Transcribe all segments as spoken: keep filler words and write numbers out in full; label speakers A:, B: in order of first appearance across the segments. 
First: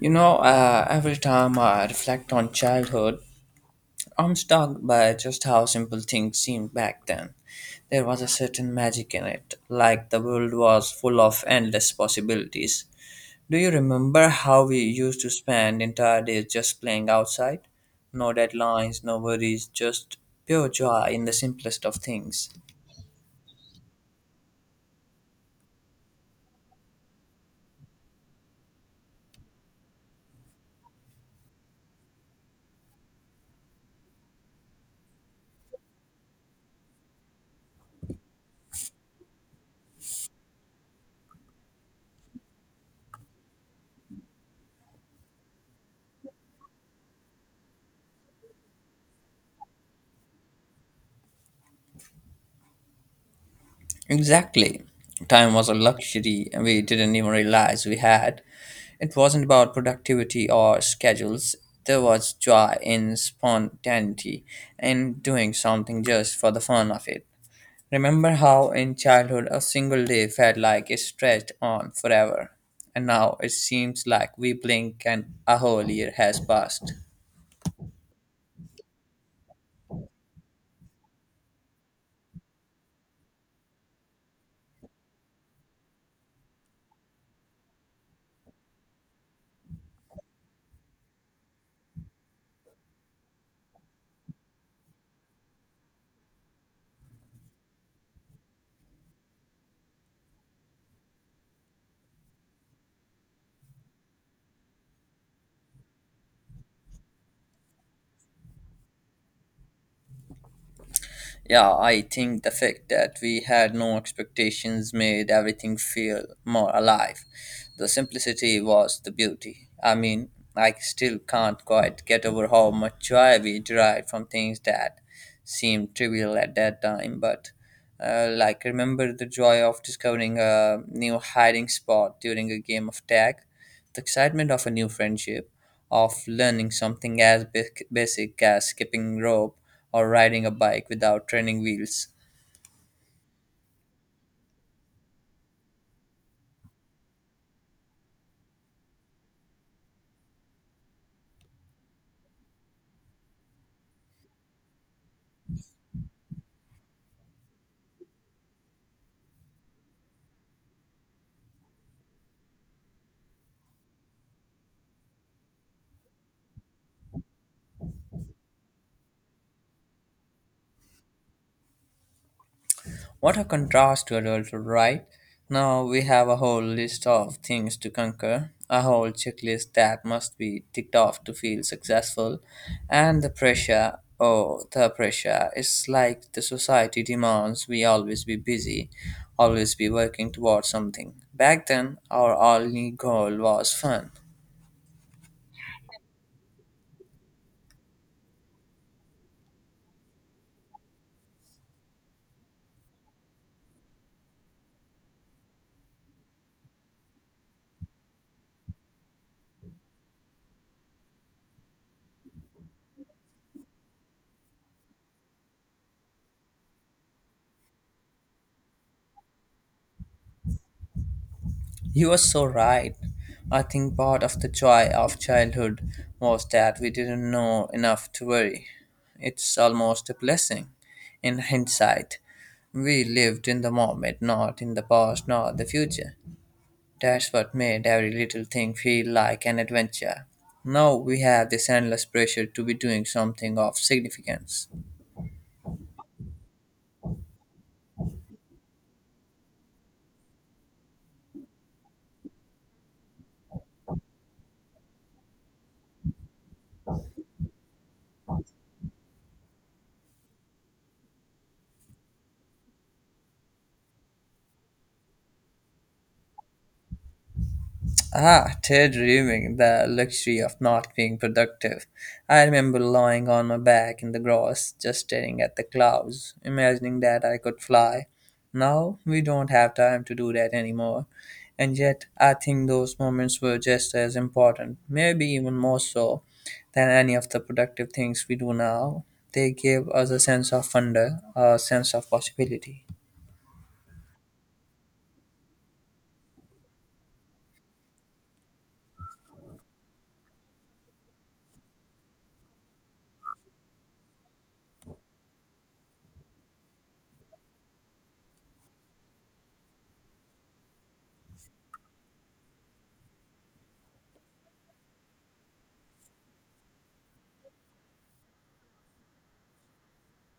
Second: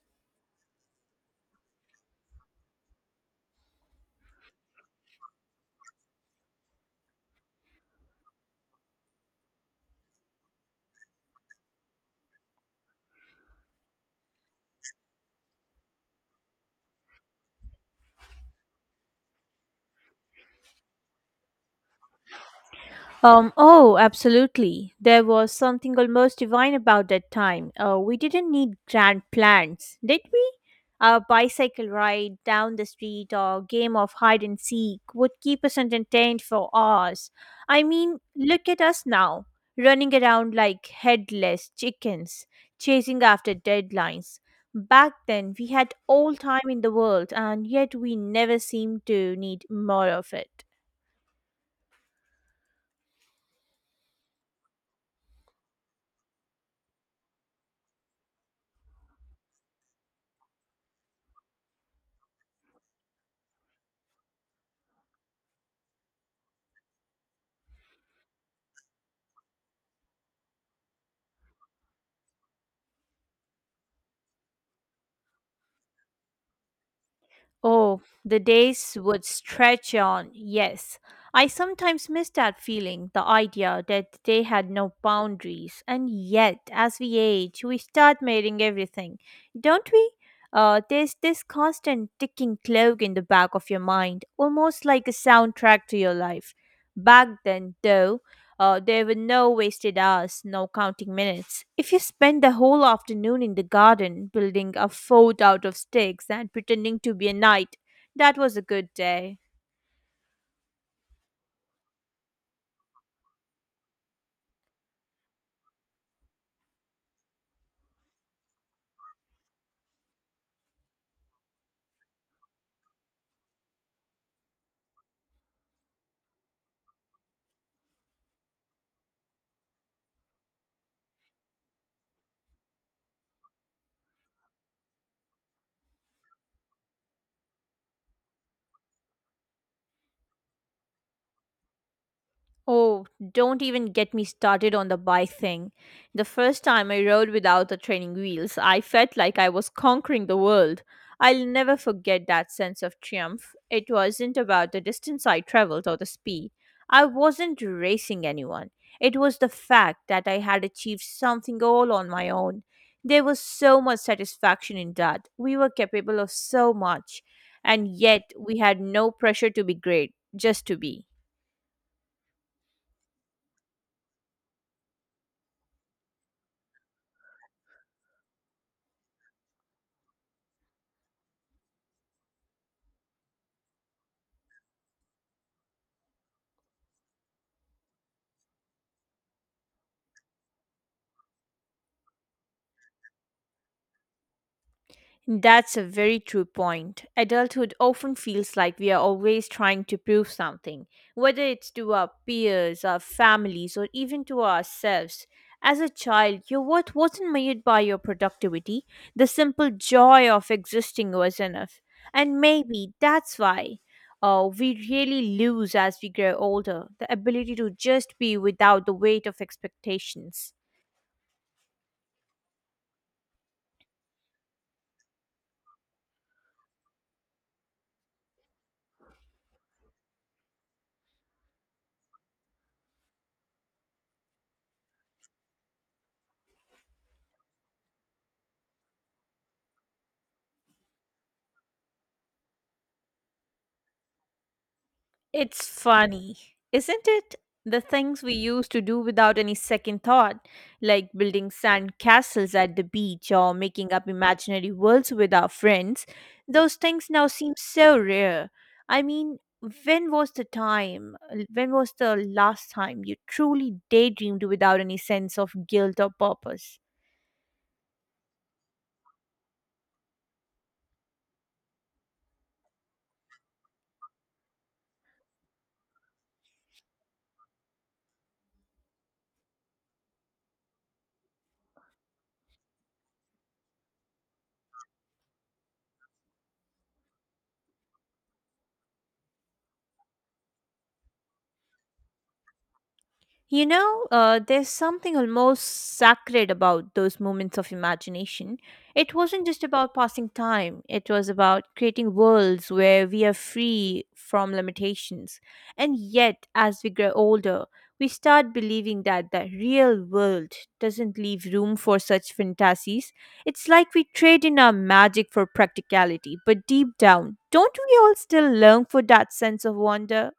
A: You know, uh, every time I reflect on childhood, I'm struck by just how simple things seemed back then. There was a certain magic in it, like the world was full of endless possibilities. Do you remember how we used to spend entire days just playing outside? No deadlines, no worries, just pure joy in the simplest of things.
B: Um, oh, Absolutely. There was something almost divine about that time. Uh, we didn't need grand plans, did we? A bicycle ride down the street or a game of hide and seek would keep us entertained for hours. I mean, look at us now, running around like headless chickens, chasing after deadlines. Back then, we had all time in the world, and yet we never seemed to need more of it.
A: Exactly. Time was a luxury we didn't even realize we had. It wasn't about productivity or schedules. There was joy in spontaneity and doing something just for the fun of it. Remember how in childhood a single day felt like it stretched on forever, and now it seems like we blink and a whole year has passed.
B: Oh, the days would stretch on, yes. I sometimes miss that feeling, the idea that they had no boundaries. And yet, as we age, we start measuring everything, don't we? Uh, there's this constant ticking clock in the back of your mind, almost like a soundtrack to your life. Back then, though, uh, there were no wasted hours, no counting minutes. If you spent the whole afternoon in the garden, building a fort out of sticks and pretending to be a knight, that was a good day.
A: Yeah, I think the fact that we had no expectations made everything feel more alive. The simplicity was the beauty. I mean, I still can't quite get over how much joy we derived from things that seemed trivial at that time, but uh, like remember the joy of discovering a new hiding spot during a game of tag? The excitement of a new friendship, of learning something as ba- basic as skipping rope or riding a bike without training wheels.
B: Oh, don't even get me started on the bike thing. The first time I rode without the training wheels, I felt like I was conquering the world. I'll never forget that sense of triumph. It wasn't about the distance I traveled or the speed. I wasn't racing anyone. It was the fact that I had achieved something all on my own. There was so much satisfaction in that. We were capable of so much, and yet we had no pressure to be great, just to be.
A: What a contrast to adulthood, right? Now we have a whole list of things to conquer, a whole checklist that must be ticked off to feel successful, and the pressure. Oh, the pressure. It's like the society demands we always be busy, always be working towards something. Back then, our only goal was fun.
B: That's a very true point. Adulthood often feels like we are always trying to prove something, whether it's to our peers, our families, or even to ourselves. As a child, your worth wasn't measured by your productivity. The simple joy of existing was enough. And maybe that's why uh, we really lose as we grow older the ability to just be without the weight of expectations.
A: You are so right. I think part of the joy of childhood was that we didn't know enough to worry. It's almost a blessing in hindsight. We lived in the moment, not in the past, nor the future. That's what made every little thing feel like an adventure. Now we have this endless pressure to be doing something of significance.
B: It's funny, isn't it? The things we used to do without any second thought, like building sand castles at the beach or making up imaginary worlds with our friends, those things now seem so rare. I mean, when was the time, when was the last time you truly daydreamed without any sense of guilt or purpose?
A: Ah, daydreaming, the luxury of not being productive. I remember lying on my back in the grass, just staring at the clouds, imagining that I could fly. Now we don't have time to do that anymore. And yet, I think those moments were just as important, maybe even more so, than any of the productive things we do now. They gave us a sense of wonder, a sense of possibility.
B: You know, uh, there's something almost sacred about those moments of imagination. It wasn't just about passing time, it was about creating worlds where we are free from limitations. And yet, as we grow older, we start believing that the real world doesn't leave room for such fantasies. It's like we trade in our magic for practicality, but deep down, don't we all still long for that sense of wonder?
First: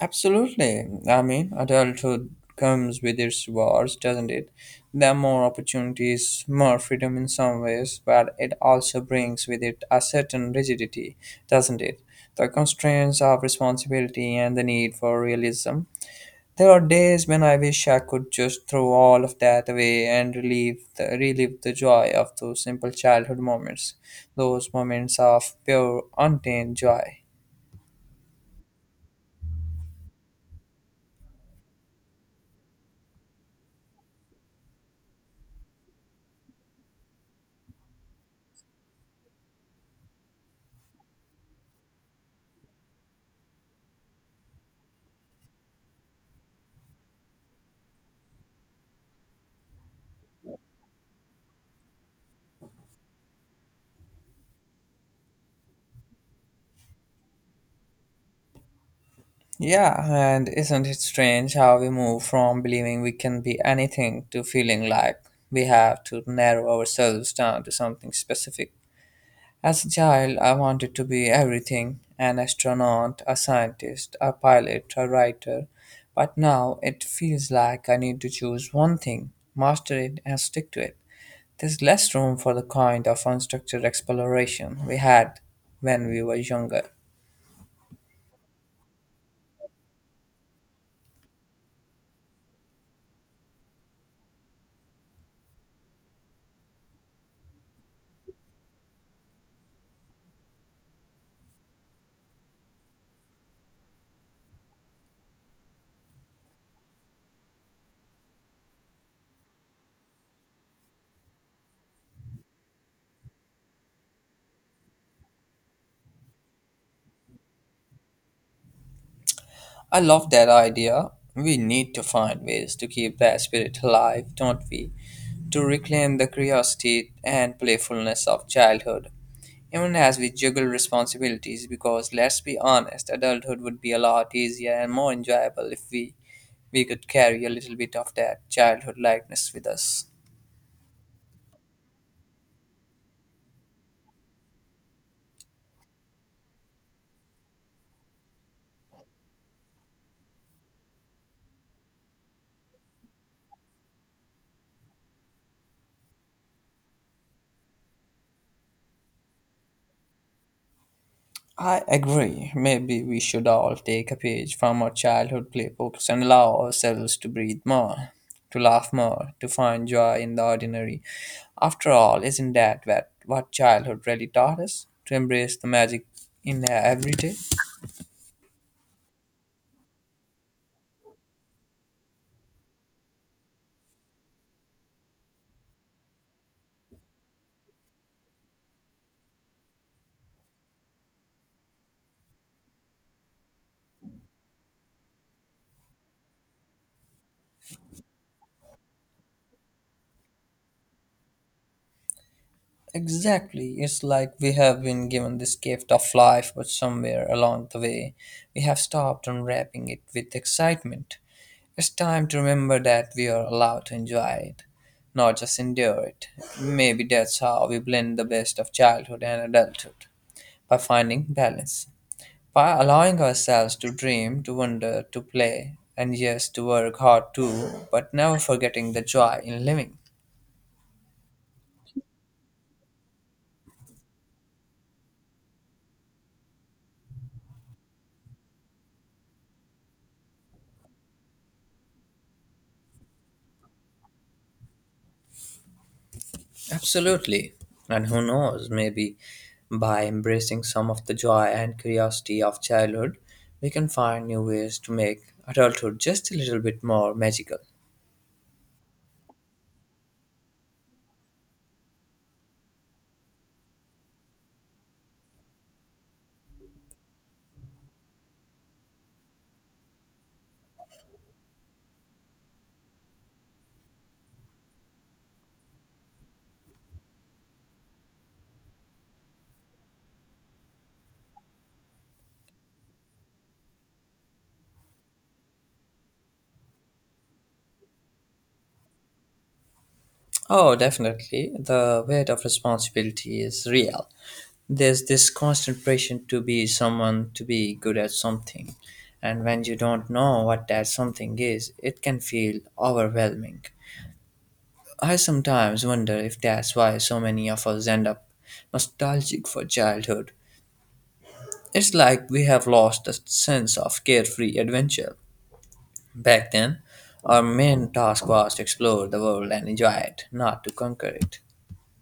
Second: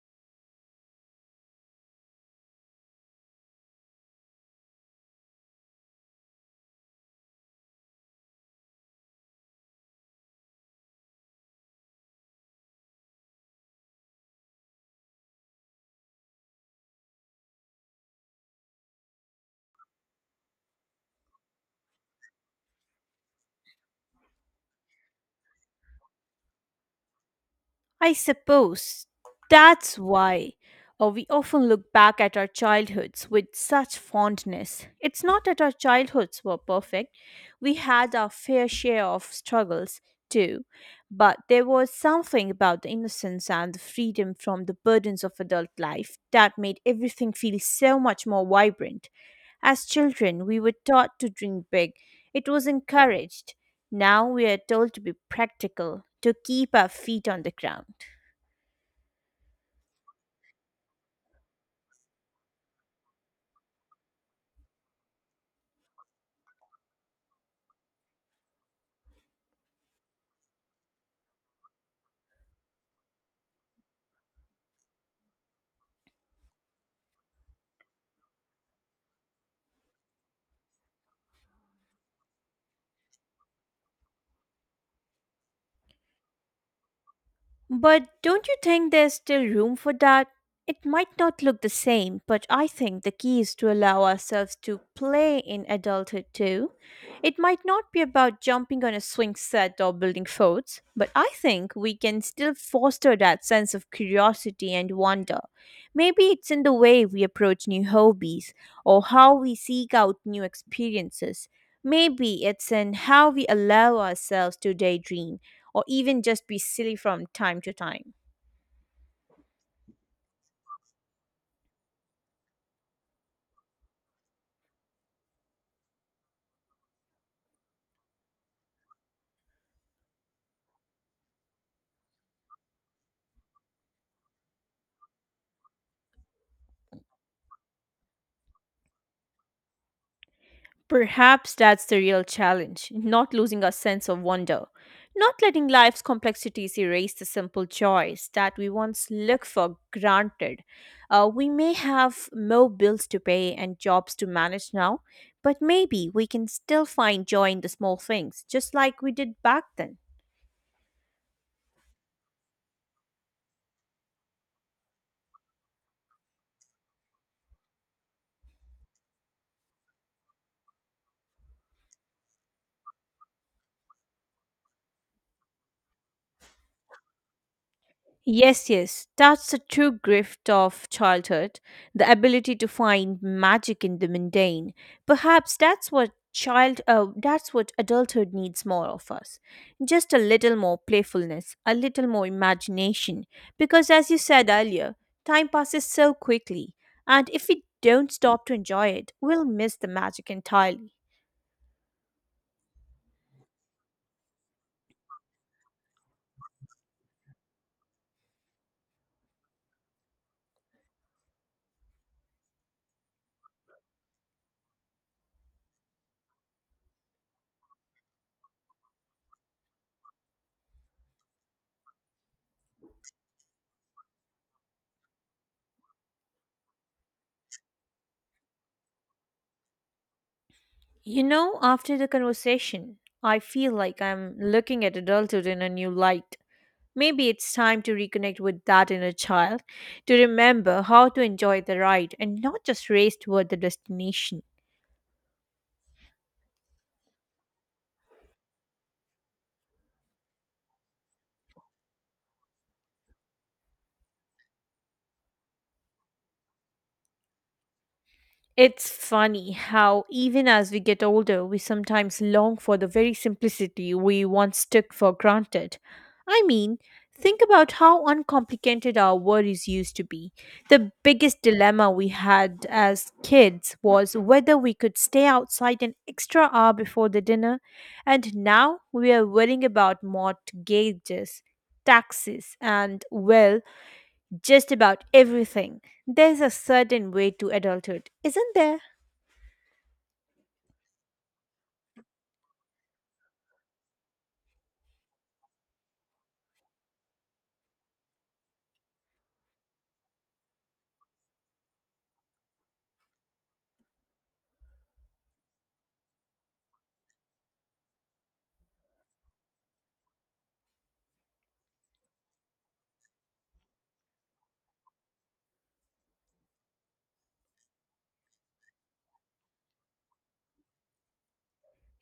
A: Absolutely. I mean, adulthood comes with its rewards, doesn't it? There are more opportunities, more freedom in some ways, but it also brings with it a certain rigidity, doesn't it? The constraints of responsibility and the need for realism. There are days when I wish I could just throw all of that away and relieve the, relive the joy of those simple childhood moments, those moments of pure, untamed joy.
B: I suppose that's why uh, we often look back at our childhoods with such fondness. It's not that our childhoods were perfect, we had our fair share of struggles too, but there was something about the innocence and the freedom from the burdens of adult life that made everything feel so much more vibrant. As children, we were taught to dream big. It was encouraged. Now we are told to be practical, to keep our feet on the ground.
A: Yeah, and isn't it strange how we move from believing we can be anything to feeling like we have to narrow ourselves down to something specific? As a child, I wanted to be everything an astronaut, a scientist, a pilot, a writer. But now it feels like I need to choose one thing, master it, and stick to it. There's less room for the kind of unstructured exploration we had when we were younger.
B: But don't you think there's still room for that? It might not look the same, but I think the key is to allow ourselves to play in adulthood too. It might not be about jumping on a swing set or building forts, but I think we can still foster that sense of curiosity and wonder. Maybe it's in the way we approach new hobbies or how we seek out new experiences. Maybe it's in how we allow ourselves to daydream or even just be silly from time to time.
A: I love that idea. We need to find ways to keep that spirit alive, don't we? To reclaim the curiosity and playfulness of childhood, even as we juggle responsibilities, because let's be honest, adulthood would be a lot easier and more enjoyable if we, we could carry a little bit of that childhood lightness with us.
B: Perhaps that's the real challenge, not losing our sense of wonder, not letting life's complexities erase the simple joys that we once look for granted. Uh, we may have more bills to pay and jobs to manage now, but maybe we can still find joy in the small things, just like we did back then.
A: I agree. Maybe we should all take a page from our childhood playbooks and allow ourselves to breathe more, to laugh more, to find joy in the ordinary. After all, isn't that what, what childhood really taught us? To embrace the magic in every day?
B: Yes, yes, that's the true gift of childhood, the ability to find magic in the mundane. Perhaps that's what child uh, that's what adulthood needs more of us, just a little more playfulness, a little more imagination, because as you said earlier, time passes so quickly, and if we don't stop to enjoy it, we'll miss the magic entirely.
A: Exactly. It's like we have been given this gift of life, but somewhere along the way, we have stopped unwrapping it with excitement. It's time to remember that we are allowed to enjoy it, not just endure it. Maybe that's how we blend the best of childhood and adulthood by finding balance, by allowing ourselves to dream, to wonder, to play, and yes, to work hard too, but never forgetting the joy in living.
B: You know, after the conversation, I feel like I'm looking at adulthood in a new light. Maybe it's time to reconnect with that inner child, to remember how to enjoy the ride and not just race toward the destination.
A: Absolutely. And who knows, maybe by embracing some of the joy and curiosity of childhood, we can find new ways to make adulthood just a little bit more magical.
B: It's funny how, even as we get older, we sometimes long for the very simplicity we once took for granted. I mean, think about how uncomplicated our worries used to be. The biggest dilemma we had as kids was whether we could stay outside an extra hour before the dinner, and now we are worrying about mortgages, taxes, and, well, just about everything. There's a certain way to adulthood, isn't there?
A: Oh, definitely. The weight of responsibility is real. There's this constant pressure to be someone, to be good at something. And when you don't know what that something is, it can feel overwhelming. I sometimes wonder if that's why so many of us end up nostalgic for childhood. It's like we have lost the sense of carefree adventure. Back then, our main task was to explore the world and enjoy it, not to conquer it.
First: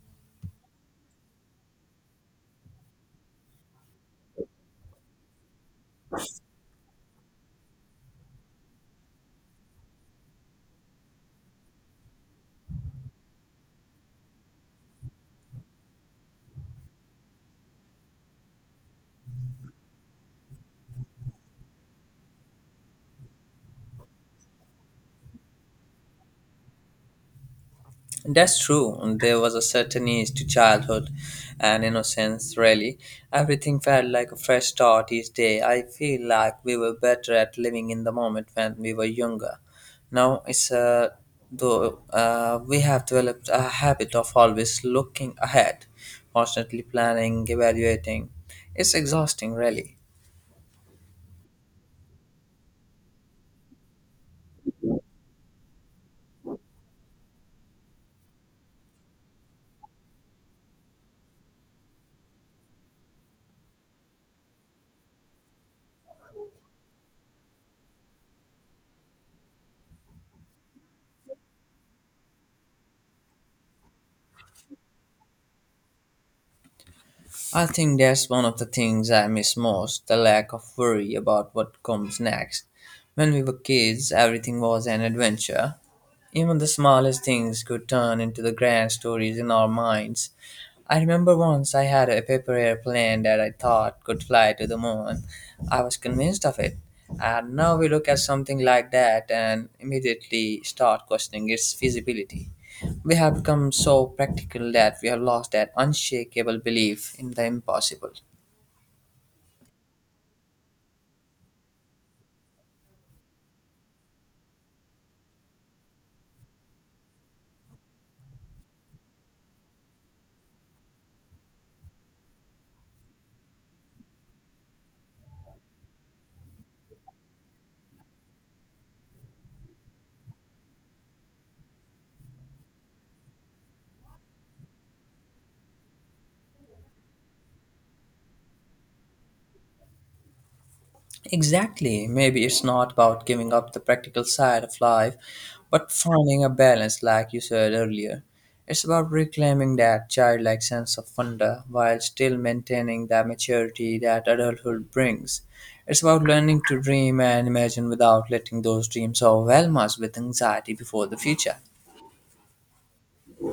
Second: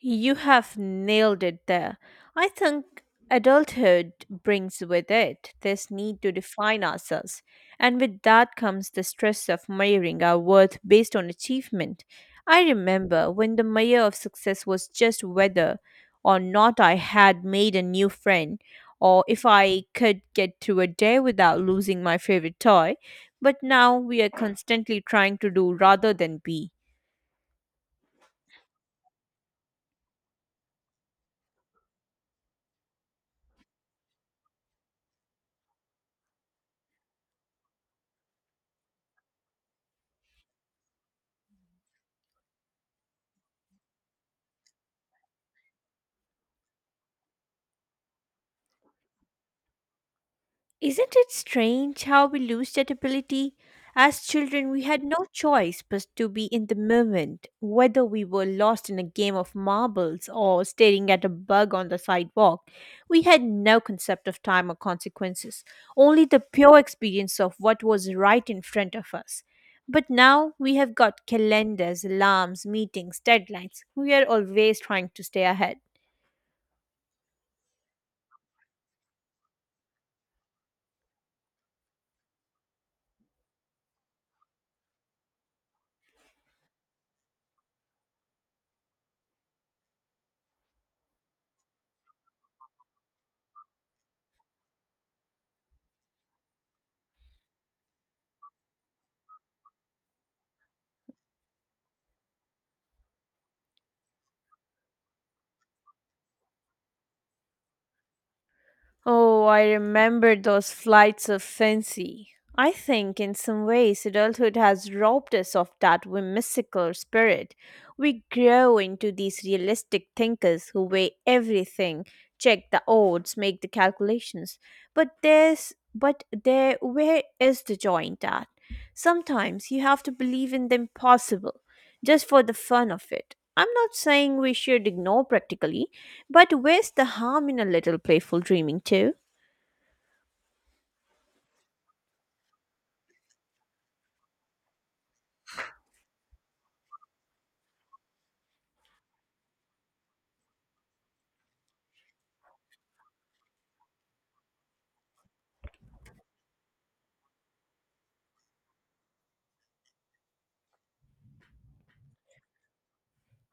B: You have nailed it there. I think adulthood brings with it this need to define ourselves, and with that comes the stress of measuring our worth based on achievement. I remember when the measure of success was just whether or not I had made a new friend, or if I could get through a day without losing my favorite toy. But now we are constantly trying to do rather than be.
A: That's true. There was a certain ease to childhood and innocence, really. Everything felt like a fresh start each day. I feel like we were better at living in the moment when we were younger. Now it's uh, though uh, we have developed a habit of always looking ahead, constantly planning, evaluating. It's exhausting, really.
B: Isn't it strange how we lose that ability? As children, we had no choice but to be in the moment, whether we were lost in a game of marbles or staring at a bug on the sidewalk. We had no concept of time or consequences, only the pure experience of what was right in front of us. But now we have got calendars, alarms, meetings, deadlines. We are always trying to stay ahead.
A: I think that's one of the things I miss most the lack of worry about what comes next. When we were kids, everything was an adventure. Even the smallest things could turn into the grand stories in our minds. I remember once I had a paper airplane that I thought could fly to the moon. I was convinced of it. And now we look at something like that and immediately start questioning its feasibility. We have become so practical that we have lost that unshakable belief in the impossible.
B: Oh, I remember those flights of fancy. I think in some ways adulthood has robbed us of that whimsical spirit. We grow into these realistic thinkers who weigh everything, check the odds, make the calculations. But there's but there where is the joy in that? Sometimes you have to believe in the impossible just for the fun of it. I'm not saying we should ignore practically, but where's the harm in a little playful dreaming too?
A: Exactly. Maybe it's not about giving up the practical side of life, but finding a balance, like you said earlier. It's about reclaiming that childlike sense of wonder while still maintaining the maturity that adulthood brings. It's about learning to dream and imagine without letting those dreams overwhelm us with anxiety before the future.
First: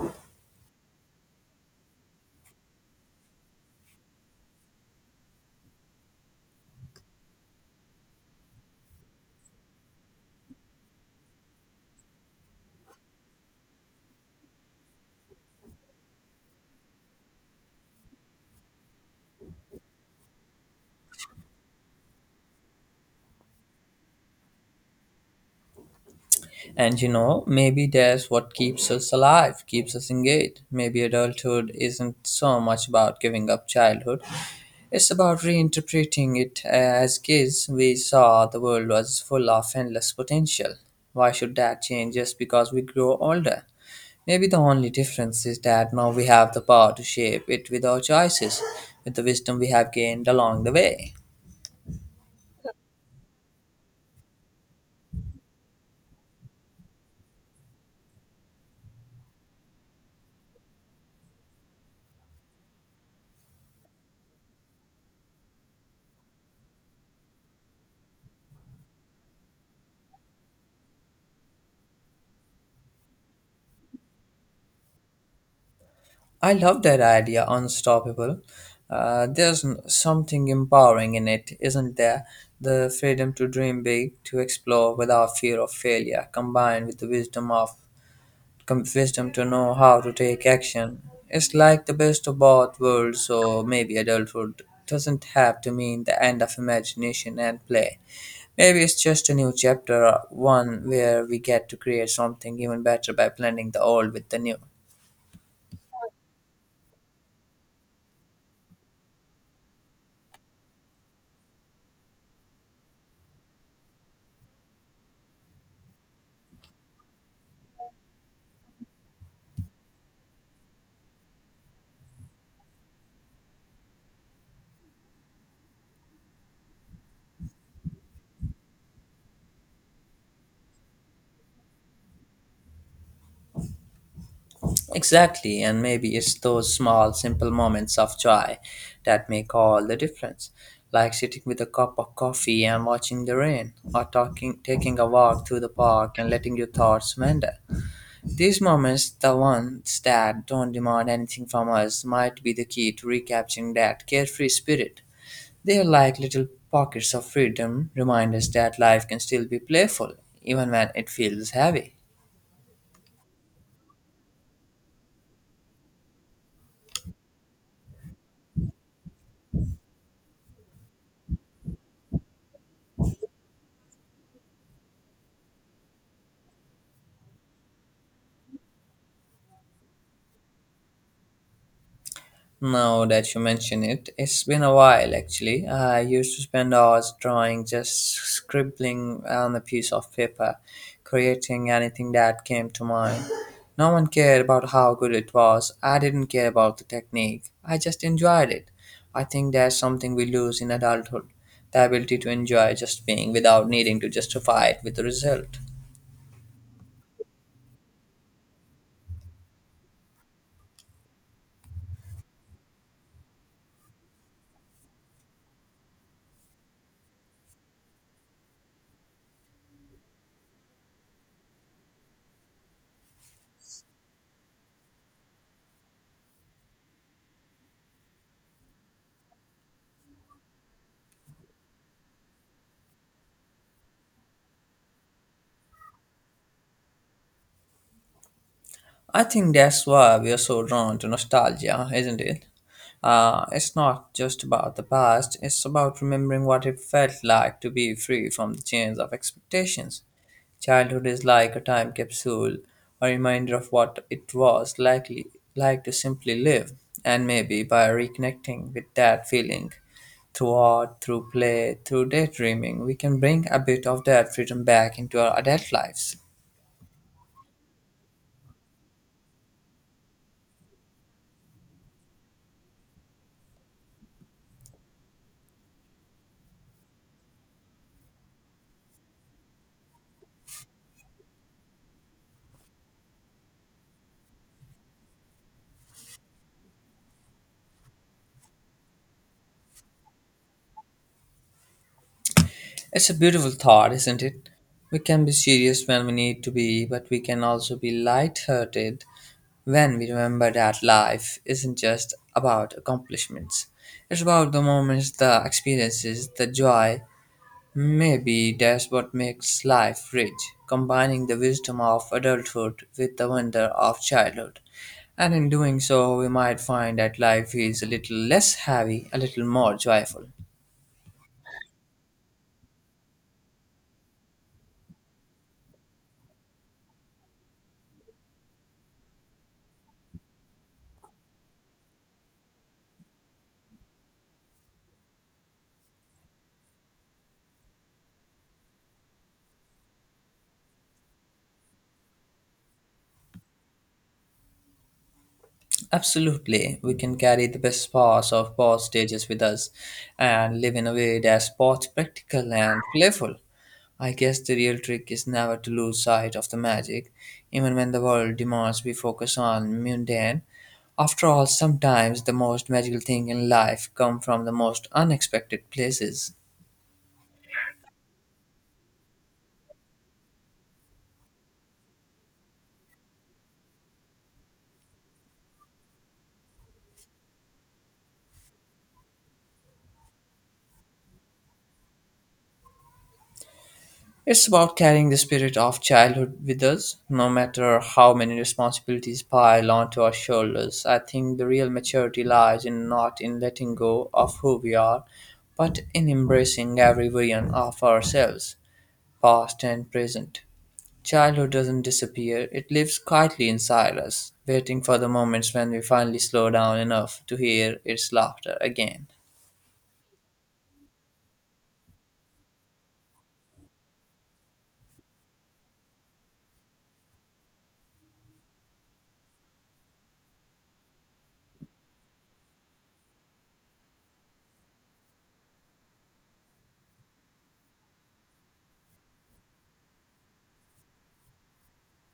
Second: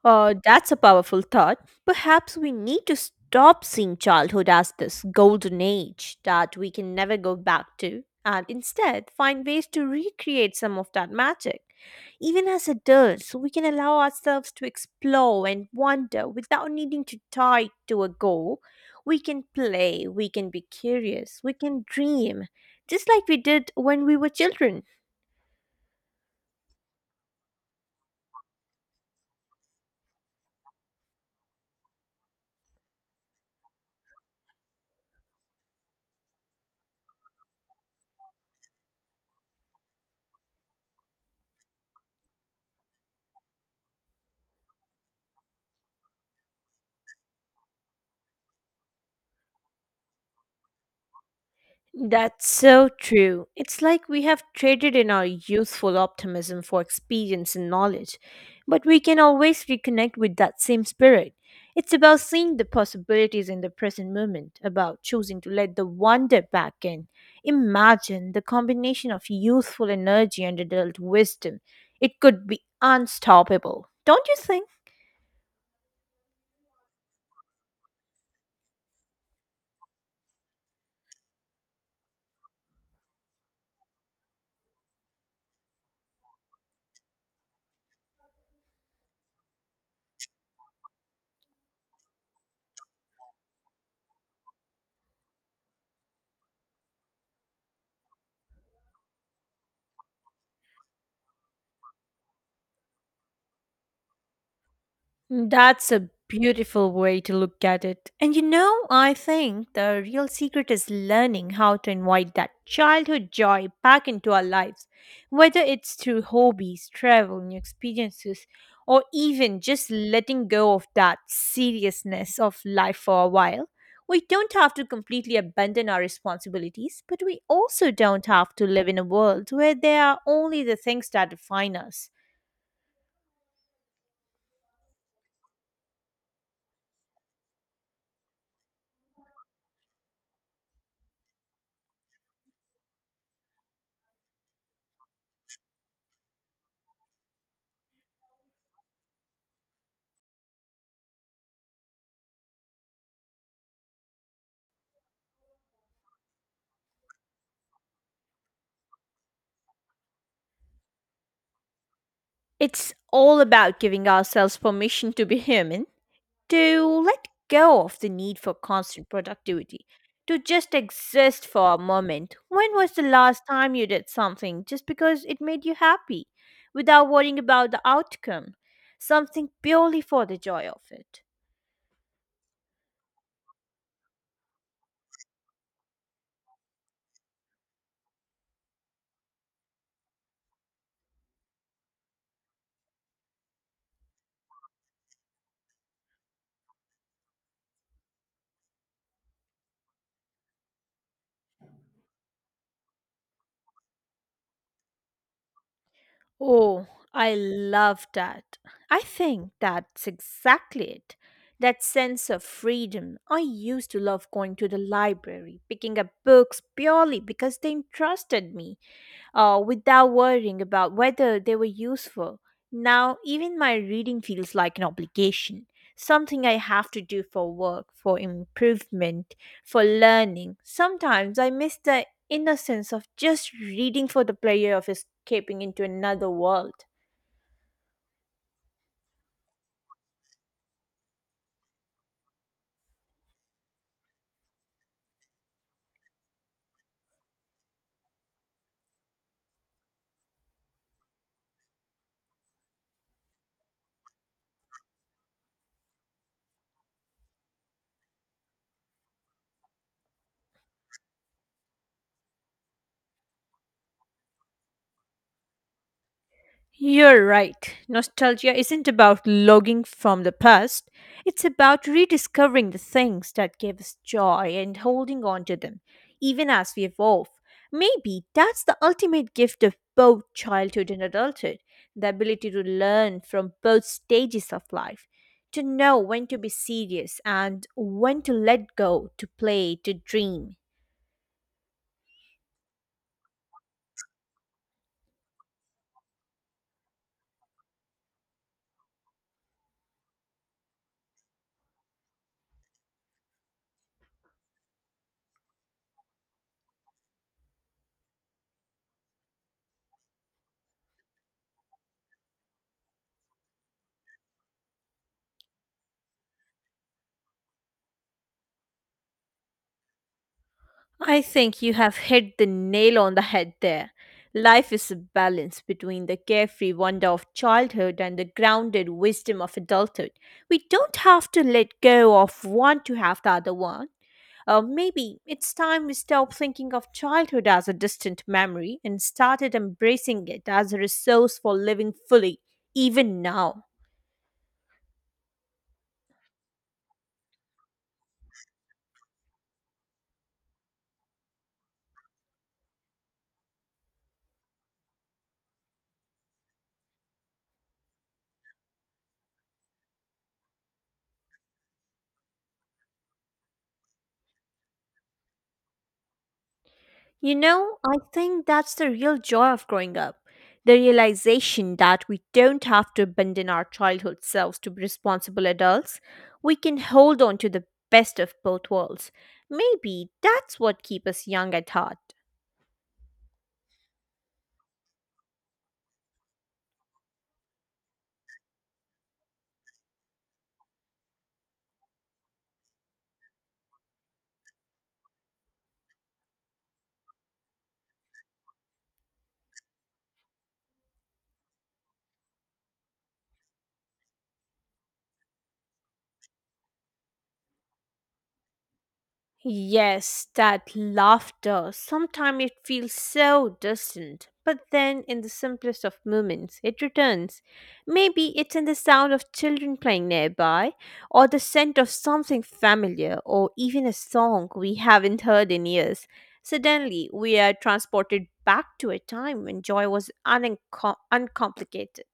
B: Uh, that's a powerful thought. Perhaps we need to stop seeing childhood as this golden age that we can never go back to and instead find ways to recreate some of that magic. Even as adults, we can allow ourselves to explore and wonder without needing to tie to a goal. We can play, we can be curious, we can dream, just like we did when we were children.
A: And you know, maybe that's what keeps us alive, keeps us engaged. Maybe adulthood isn't so much about giving up childhood It's about reinterpreting it as kids we saw the world was full of endless potential. Why should that change just because we grow older? Maybe the only difference is that now we have the power to shape it with our choices, with the wisdom we have gained along the way.
B: That's so true. It's like we have traded in our youthful optimism for experience and knowledge, but we can always reconnect with that same spirit. It's about seeing the possibilities in the present moment, about choosing to let the wonder back in. Imagine the combination of youthful energy and adult wisdom. It could be unstoppable, don't you think?
A: I love that idea, unstoppable. Uh, there's n- something empowering in it, isn't there? The freedom to dream big, to explore without fear of failure, combined with the wisdom of com- wisdom to know how to take action. It's like the best of both worlds, so maybe adulthood doesn't have to mean the end of imagination and play. Maybe it's just a new chapter, uh, one where we get to create something even better by blending the old with the new.
B: That's a beautiful way to look at it. And you know, I think the real secret is learning how to invite that childhood joy back into our lives, whether it's through hobbies, travel, new experiences, or even just letting go of that seriousness of life for a while. We don't have to completely abandon our responsibilities, but we also don't have to live in a world where there are only the things that define us.
A: Exactly, and maybe it's those small, simple moments of joy that make all the difference. Like sitting with a cup of coffee and watching the rain, or talking, taking a walk through the park and letting your thoughts wander. These moments, the ones that don't demand anything from us, might be the key to recapturing that carefree spirit. They are like little pockets of freedom, remind us that life can still be playful, even when it feels heavy.
B: It's all about giving ourselves permission to be human, to let go of the need for constant productivity, to just exist for a moment. When was the last time you did something just because it made you happy, without worrying about the outcome? Something purely for the joy of it.
A: Now that you mention it, it's been a while actually. I used to spend hours drawing, just scribbling on a piece of paper, creating anything that came to mind. No one cared about how good it was. I didn't care about the technique. I just enjoyed it. I think that's something we lose in adulthood the ability to enjoy just being without needing to justify it with a result.
B: Oh, I love that. I think that's exactly it. That sense of freedom. I used to love going to the library, picking up books purely because they interested me, uh, without worrying about whether they were useful. Now, even my reading feels like an obligation, something I have to do for work, for improvement, for learning. Sometimes I miss the innocence of just reading for the pleasure of escaping into another world.
A: I think that's why we are so drawn to nostalgia, isn't it? Uh, it's not just about the past, it's about remembering what it felt like to be free from the chains of expectations. Childhood is like a time capsule, a reminder of what it was likely like to simply live, and maybe by reconnecting with that feeling through art, through play, through daydreaming, we can bring a bit of that freedom back into our adult lives.
B: You're right. Nostalgia isn't about logging from the past, it's about rediscovering the things that gave us joy and holding on to them, even as we evolve. Maybe that's the ultimate gift of both childhood and adulthood, the ability to learn from both stages of life, to know when to be serious and when to let go, to play, to dream.
A: It's a beautiful thought, isn't it? We can be serious when we need to be, but we can also be light-hearted when we remember that life isn't just about accomplishments. It's about the moments, the experiences, the joy. Maybe that's what makes life rich, combining the wisdom of adulthood with the wonder of childhood. And in doing so, we might find that life is a little less heavy, a little more joyful.
B: I think you have hit the nail on the head there. Life is a balance between the carefree wonder of childhood and the grounded wisdom of adulthood. We don't have to let go of one to have the other one. Uh, maybe it's time we stop thinking of childhood as a distant memory and started embracing it as a resource for living fully, even now.
A: Absolutely, we can carry the best parts of both stages with us and live in a way that's both practical and playful. I guess the real trick is never to lose sight of the magic, even when the world demands we focus on mundane. After all, sometimes the most magical thing in life come from the most unexpected places.
B: You know, I think that's the real joy of growing up. The realization that we don't have to abandon our childhood selves to be responsible adults. We can hold on to the best of both worlds. Maybe that's what keeps us young at heart.
A: It's about carrying the spirit of childhood with us, no matter how many responsibilities pile onto our shoulders. I think the real maturity lies in not in letting go of who we are, but in embracing every version of ourselves, past and present. Childhood doesn't disappear, it lives quietly inside us, waiting for the moments when we finally slow down enough to hear its laughter again.
B: Yes, that laughter. Sometimes it feels so distant, but then in the simplest of moments, it returns. Maybe it's in the sound of children playing nearby, or the scent of something familiar, or even a song we haven't heard in years. Suddenly, we are transported back to a time when joy was unencom- uncomplicated.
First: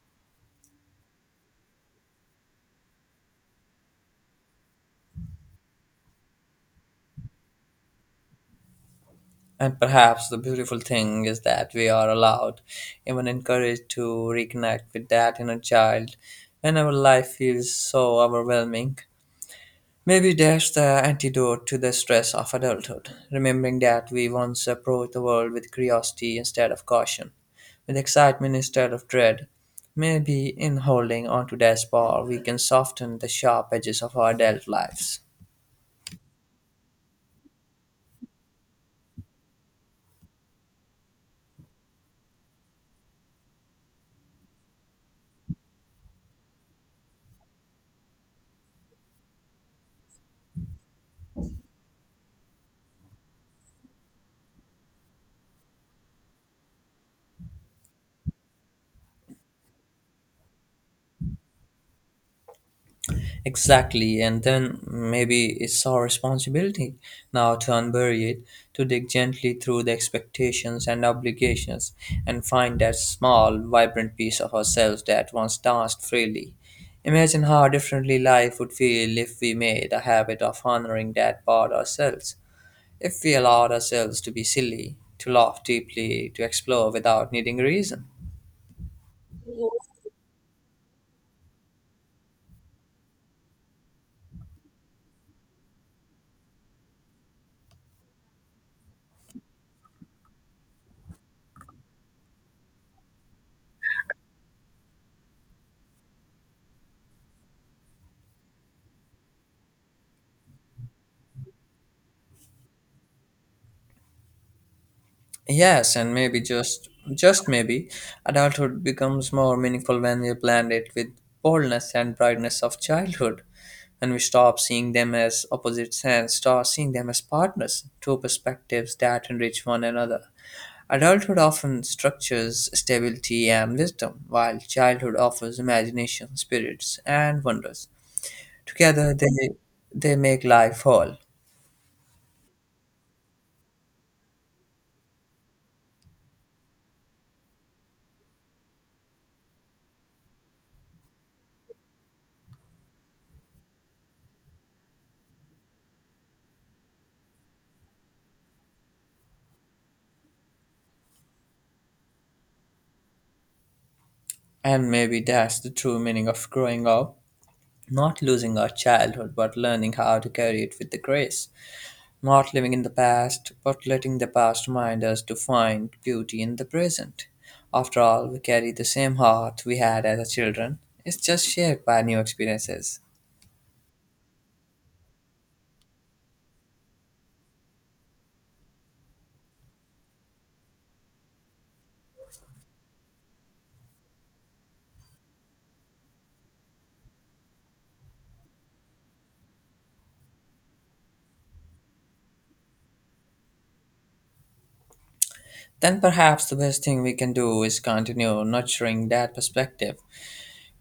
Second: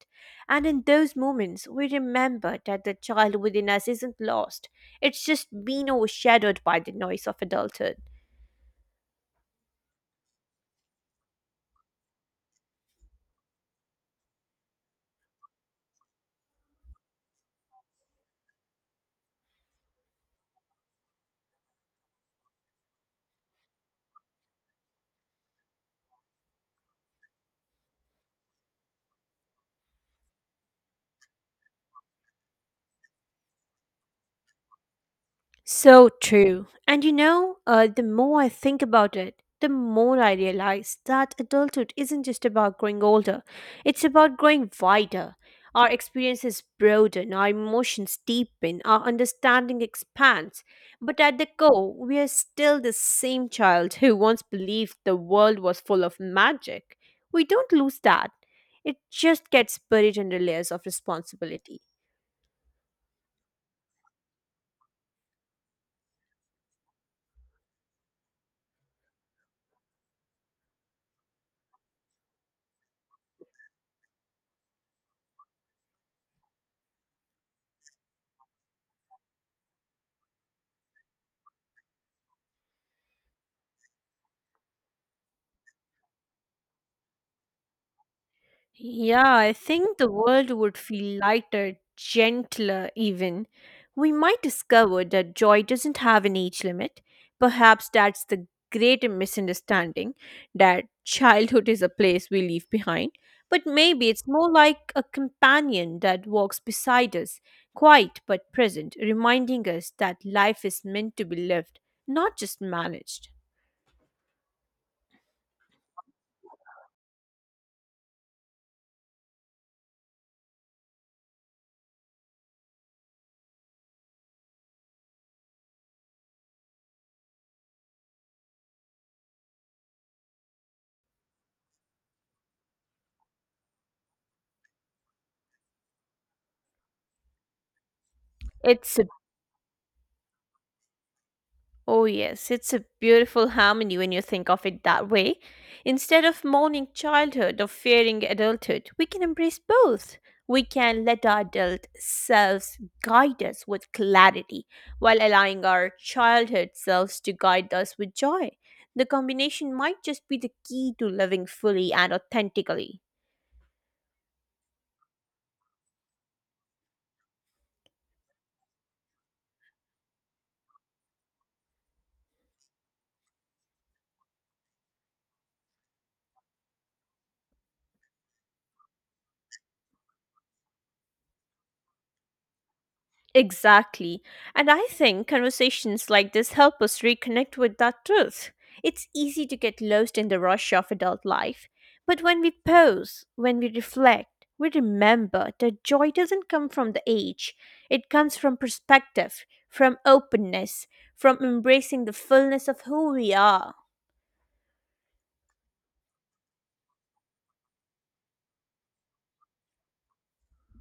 B: And in those moments, we remember that the child within us isn't lost. It's just been overshadowed by the noise of adulthood.
A: And perhaps the beautiful thing is that we are allowed, even encouraged, to reconnect with that inner child whenever life feels so overwhelming. Maybe that's the antidote to the stress of adulthood, remembering that we once approached the world with curiosity instead of caution, with excitement instead of dread. Maybe in holding onto that spark, we can soften the sharp edges of our adult lives.
B: So true. And you know, uh, the more I think about it, the more I realize that adulthood isn't just about growing older, it's about growing wider. Our experiences broaden, our emotions deepen, our understanding expands. But at the core, we are still the same child who once believed the world was full of magic. We don't lose that. It just gets buried under layers of responsibility.
A: Exactly, and then maybe it's our responsibility now to unbury it, to dig gently through the expectations and obligations, and find that small, vibrant piece of ourselves that once danced freely. Imagine how differently life would feel if we made a habit of honoring that part ourselves, if we allowed ourselves to be silly, to laugh deeply, to explore without needing a reason.
B: Yeah, I think the world would feel lighter, gentler, even. We might discover that joy doesn't have an age limit. Perhaps that's the great misunderstanding that childhood is a place we leave behind. But maybe it's more like a companion that walks beside us, quiet but present, reminding us that life is meant to be lived, not just managed.
A: Yes, and maybe just just maybe adulthood becomes more meaningful when we blend it with boldness and brightness of childhood. And we stop seeing them as opposites and start seeing them as partners, two perspectives that enrich one another. Adulthood often structures stability and wisdom, while childhood offers imagination, spirits, and wonders.
B: It's a,
A: Together they they make life whole.
B: oh yes, it's a beautiful harmony when you think of it that way. Instead of mourning childhood or fearing adulthood, we can embrace both. We can let our adult selves guide us with clarity while allowing our childhood selves to guide us with joy. The combination might just be the key to living fully and authentically.
A: And maybe that's the true meaning of growing up. Not losing our childhood, but learning how to carry it with the grace. Not living in the past, but letting the past remind us to find beauty in the present. After all, we carry the same heart we had as children. It's just shaped by new experiences.
B: Exactly. And I think conversations like this help us reconnect with that truth. It's easy to get lost in the rush of adult life. But when we pause, when we reflect, we remember that joy doesn't come from the age, it comes from perspective, from openness, from embracing the fullness of who we are.
A: Then perhaps the best thing we can do is continue nurturing that perspective.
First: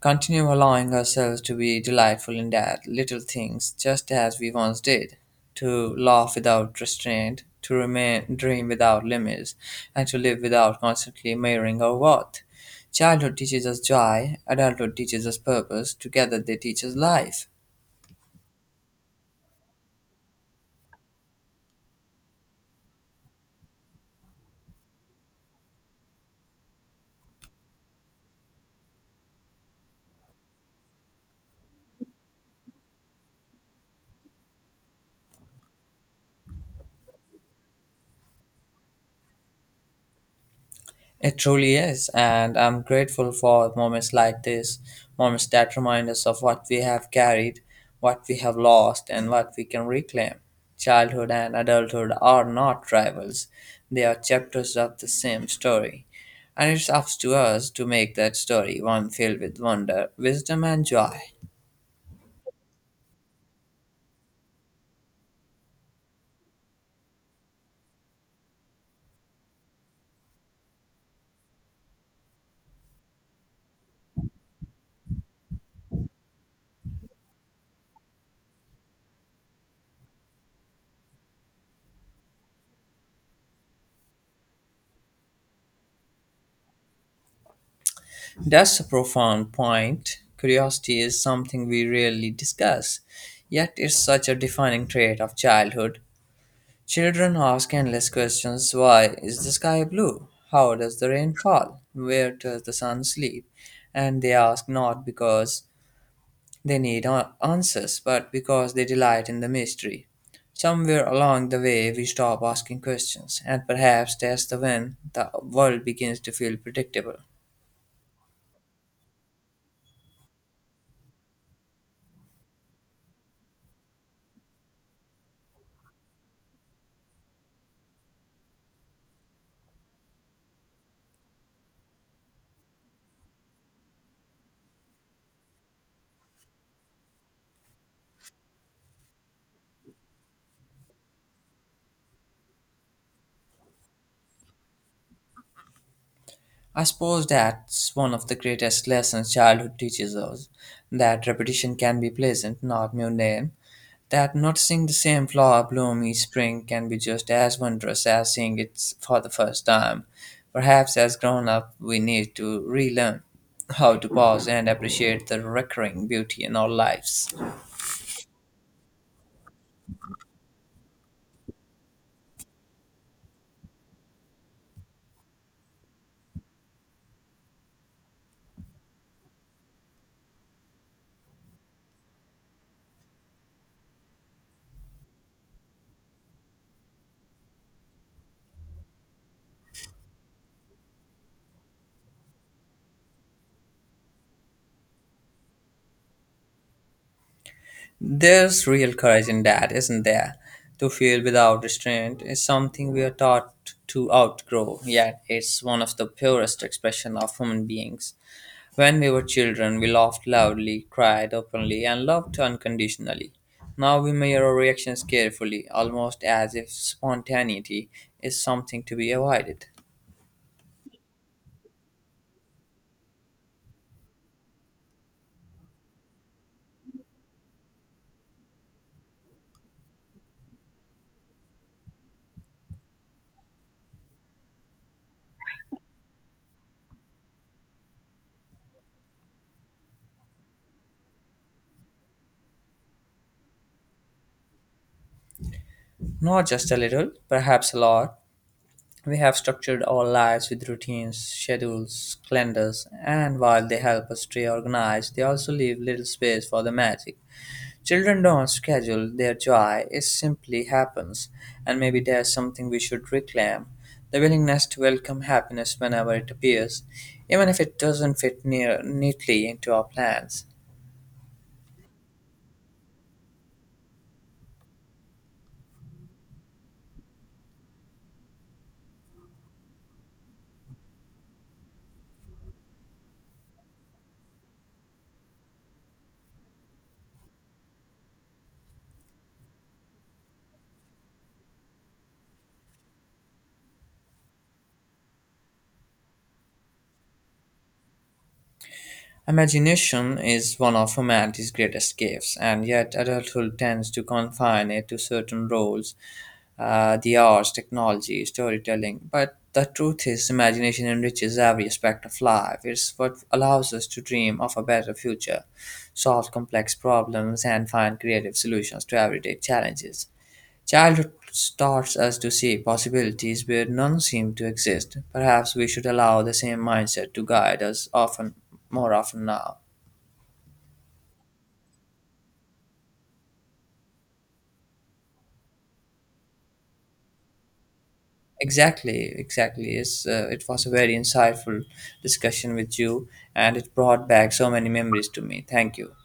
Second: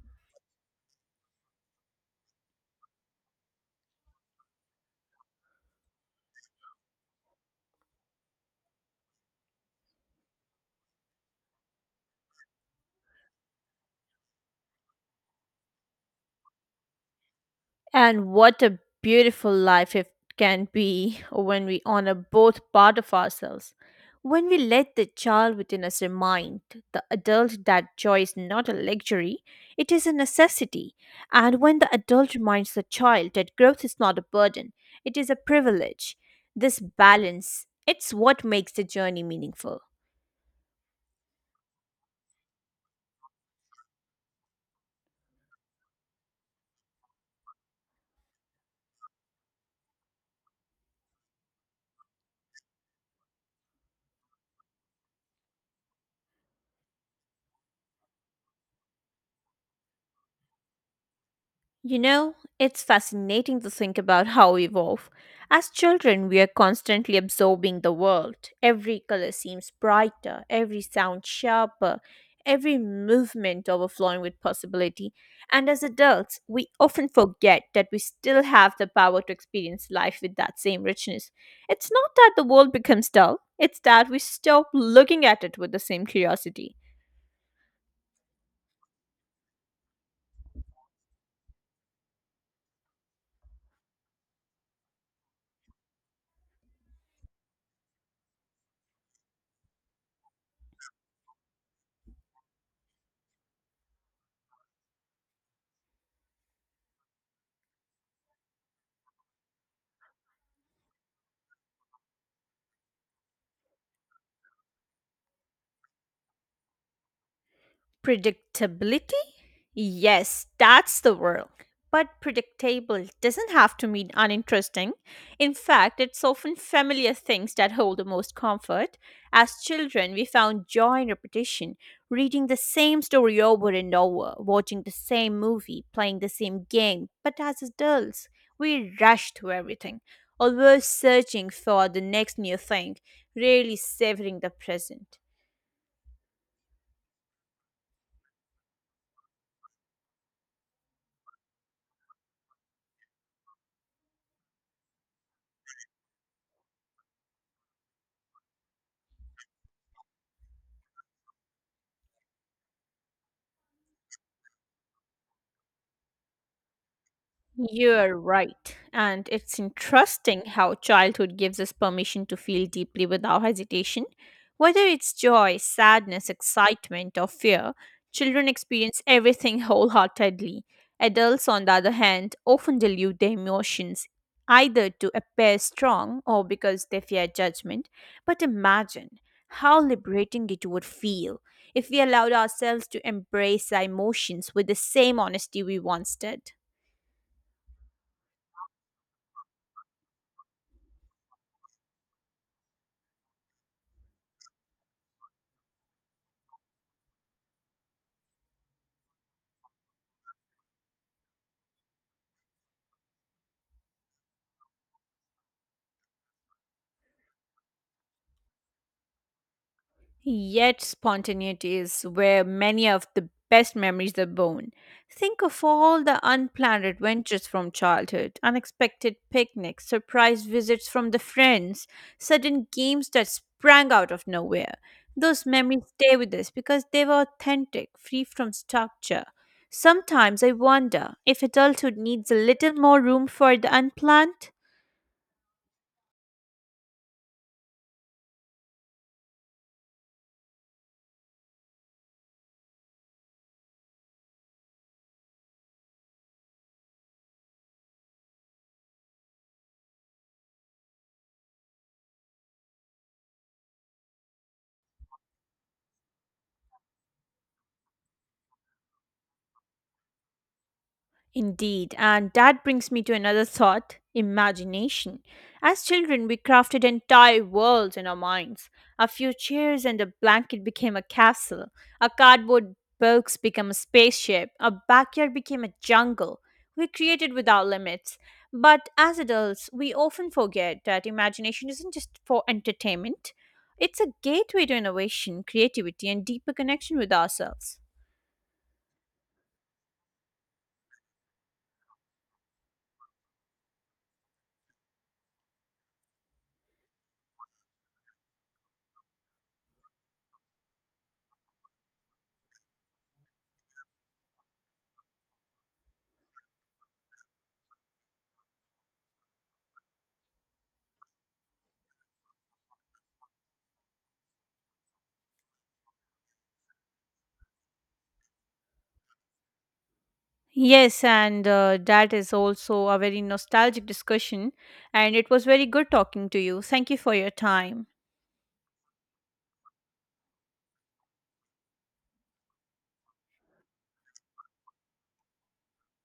A: Continue allowing ourselves to be delightful in that little things, just as we once did. To laugh without restraint, to remain, dream without limits, and to live without constantly measuring our worth. Childhood teaches us joy, adulthood teaches us purpose, together they teach us life.
B: And what a beautiful life it can be when we honor both part of ourselves. When we let the child within us remind the adult that joy is not a luxury, it is a necessity. And when the adult reminds the child that growth is not a burden, it is a privilege. This balance, it's what makes the journey meaningful.
A: It truly is, and I'm grateful for moments like this, moments that remind us of what we have carried, what we have lost, and what we can reclaim. Childhood and adulthood are not rivals, they are chapters of the same story. And it's up to us to make that story one filled with wonder, wisdom, and joy.
B: You know, it's fascinating to think about how we evolve. As children, we are constantly absorbing the world. Every color seems brighter, every sound sharper, every movement overflowing with possibility. And as adults, we often forget that we still have the power to experience life with that same richness. It's not that the world becomes dull, it's that we stop looking at it with the same curiosity.
A: That's a profound point. Curiosity is something we rarely discuss, yet it's such a defining trait of childhood. Children ask endless questions. Why is the sky blue? How does the rain fall? Where does the sun sleep? And they ask not because they need a- answers, but because they delight in the mystery. Somewhere along the way, we stop asking questions, and perhaps that's the when the world begins to feel predictable.
B: Predictability? Yes, that's the word. But predictable doesn't have to mean uninteresting. In fact, it's often familiar things that hold the most comfort. As children, we found joy in repetition, reading the same story over and over, watching the same movie, playing the same game. But as adults, we rush through everything, always searching for the next new thing, rarely savoring the present.
A: I suppose that's one of the greatest lessons childhood teaches us, that repetition can be pleasant, not mundane. That noticing the same flower bloom each spring can be just as wondrous as seeing it for the first time. Perhaps as grown up, we need to relearn how to pause and appreciate the recurring beauty in our lives.
B: You're right. And it's interesting how childhood gives us permission to feel deeply without hesitation. Whether it's joy, sadness, excitement, or fear, children experience everything wholeheartedly. Adults, on the other hand, often dilute their emotions either to appear strong or because they fear judgment. But imagine how liberating it would feel if we allowed ourselves to embrace our emotions with the same honesty we once did.
A: There's real courage in that, isn't there? To feel without restraint is something we are taught to outgrow, yet it's one of the purest expression of human beings. When we were children, we laughed loudly, cried openly, and loved unconditionally. Now we measure our reactions carefully, almost as if spontaneity is something to be avoided.
B: Yet spontaneity is where many of the best memories are born. Think of all the unplanned adventures from childhood, unexpected picnics, surprise visits from the friends, sudden games that sprang out of nowhere. Those memories stay with us because they were authentic, free from structure. Sometimes I wonder if adulthood needs a little more room for the unplanned.
A: Not just a little, perhaps a lot. We have structured our lives with routines, schedules, calendars, and while they help us stay organized, they also leave little space for the magic. Children don't schedule their joy, it simply happens, and maybe there's something we should reclaim, the willingness to welcome happiness whenever it appears, even if it doesn't fit near, neatly into our plans.
B: Indeed, and that brings me to another thought imagination. As children, we crafted entire worlds in our minds. A few chairs and a blanket became a castle, a cardboard box became a spaceship, a backyard became a jungle. We created without limits. But as adults, we often forget that imagination isn't just for entertainment, it's a gateway to innovation, creativity, and deeper connection with ourselves.
A: Imagination is one of humanity's greatest gifts, and yet adulthood tends to confine it to certain roles, uh, the arts, technology, storytelling. But the truth is, imagination enriches every aspect of life. It's what allows us to dream of a better future, solve complex problems, and find creative solutions to everyday challenges. Childhood starts us to see possibilities where none seem to exist. Perhaps we should allow the same mindset to guide us often, more often now.
B: Yes, and uh, that is also a very nostalgic discussion, and it was very good talking to you. Thank you for your time.
A: Exactly, exactly. It's, uh, it was a very insightful discussion with you, and it brought back so many memories to me. Thank you.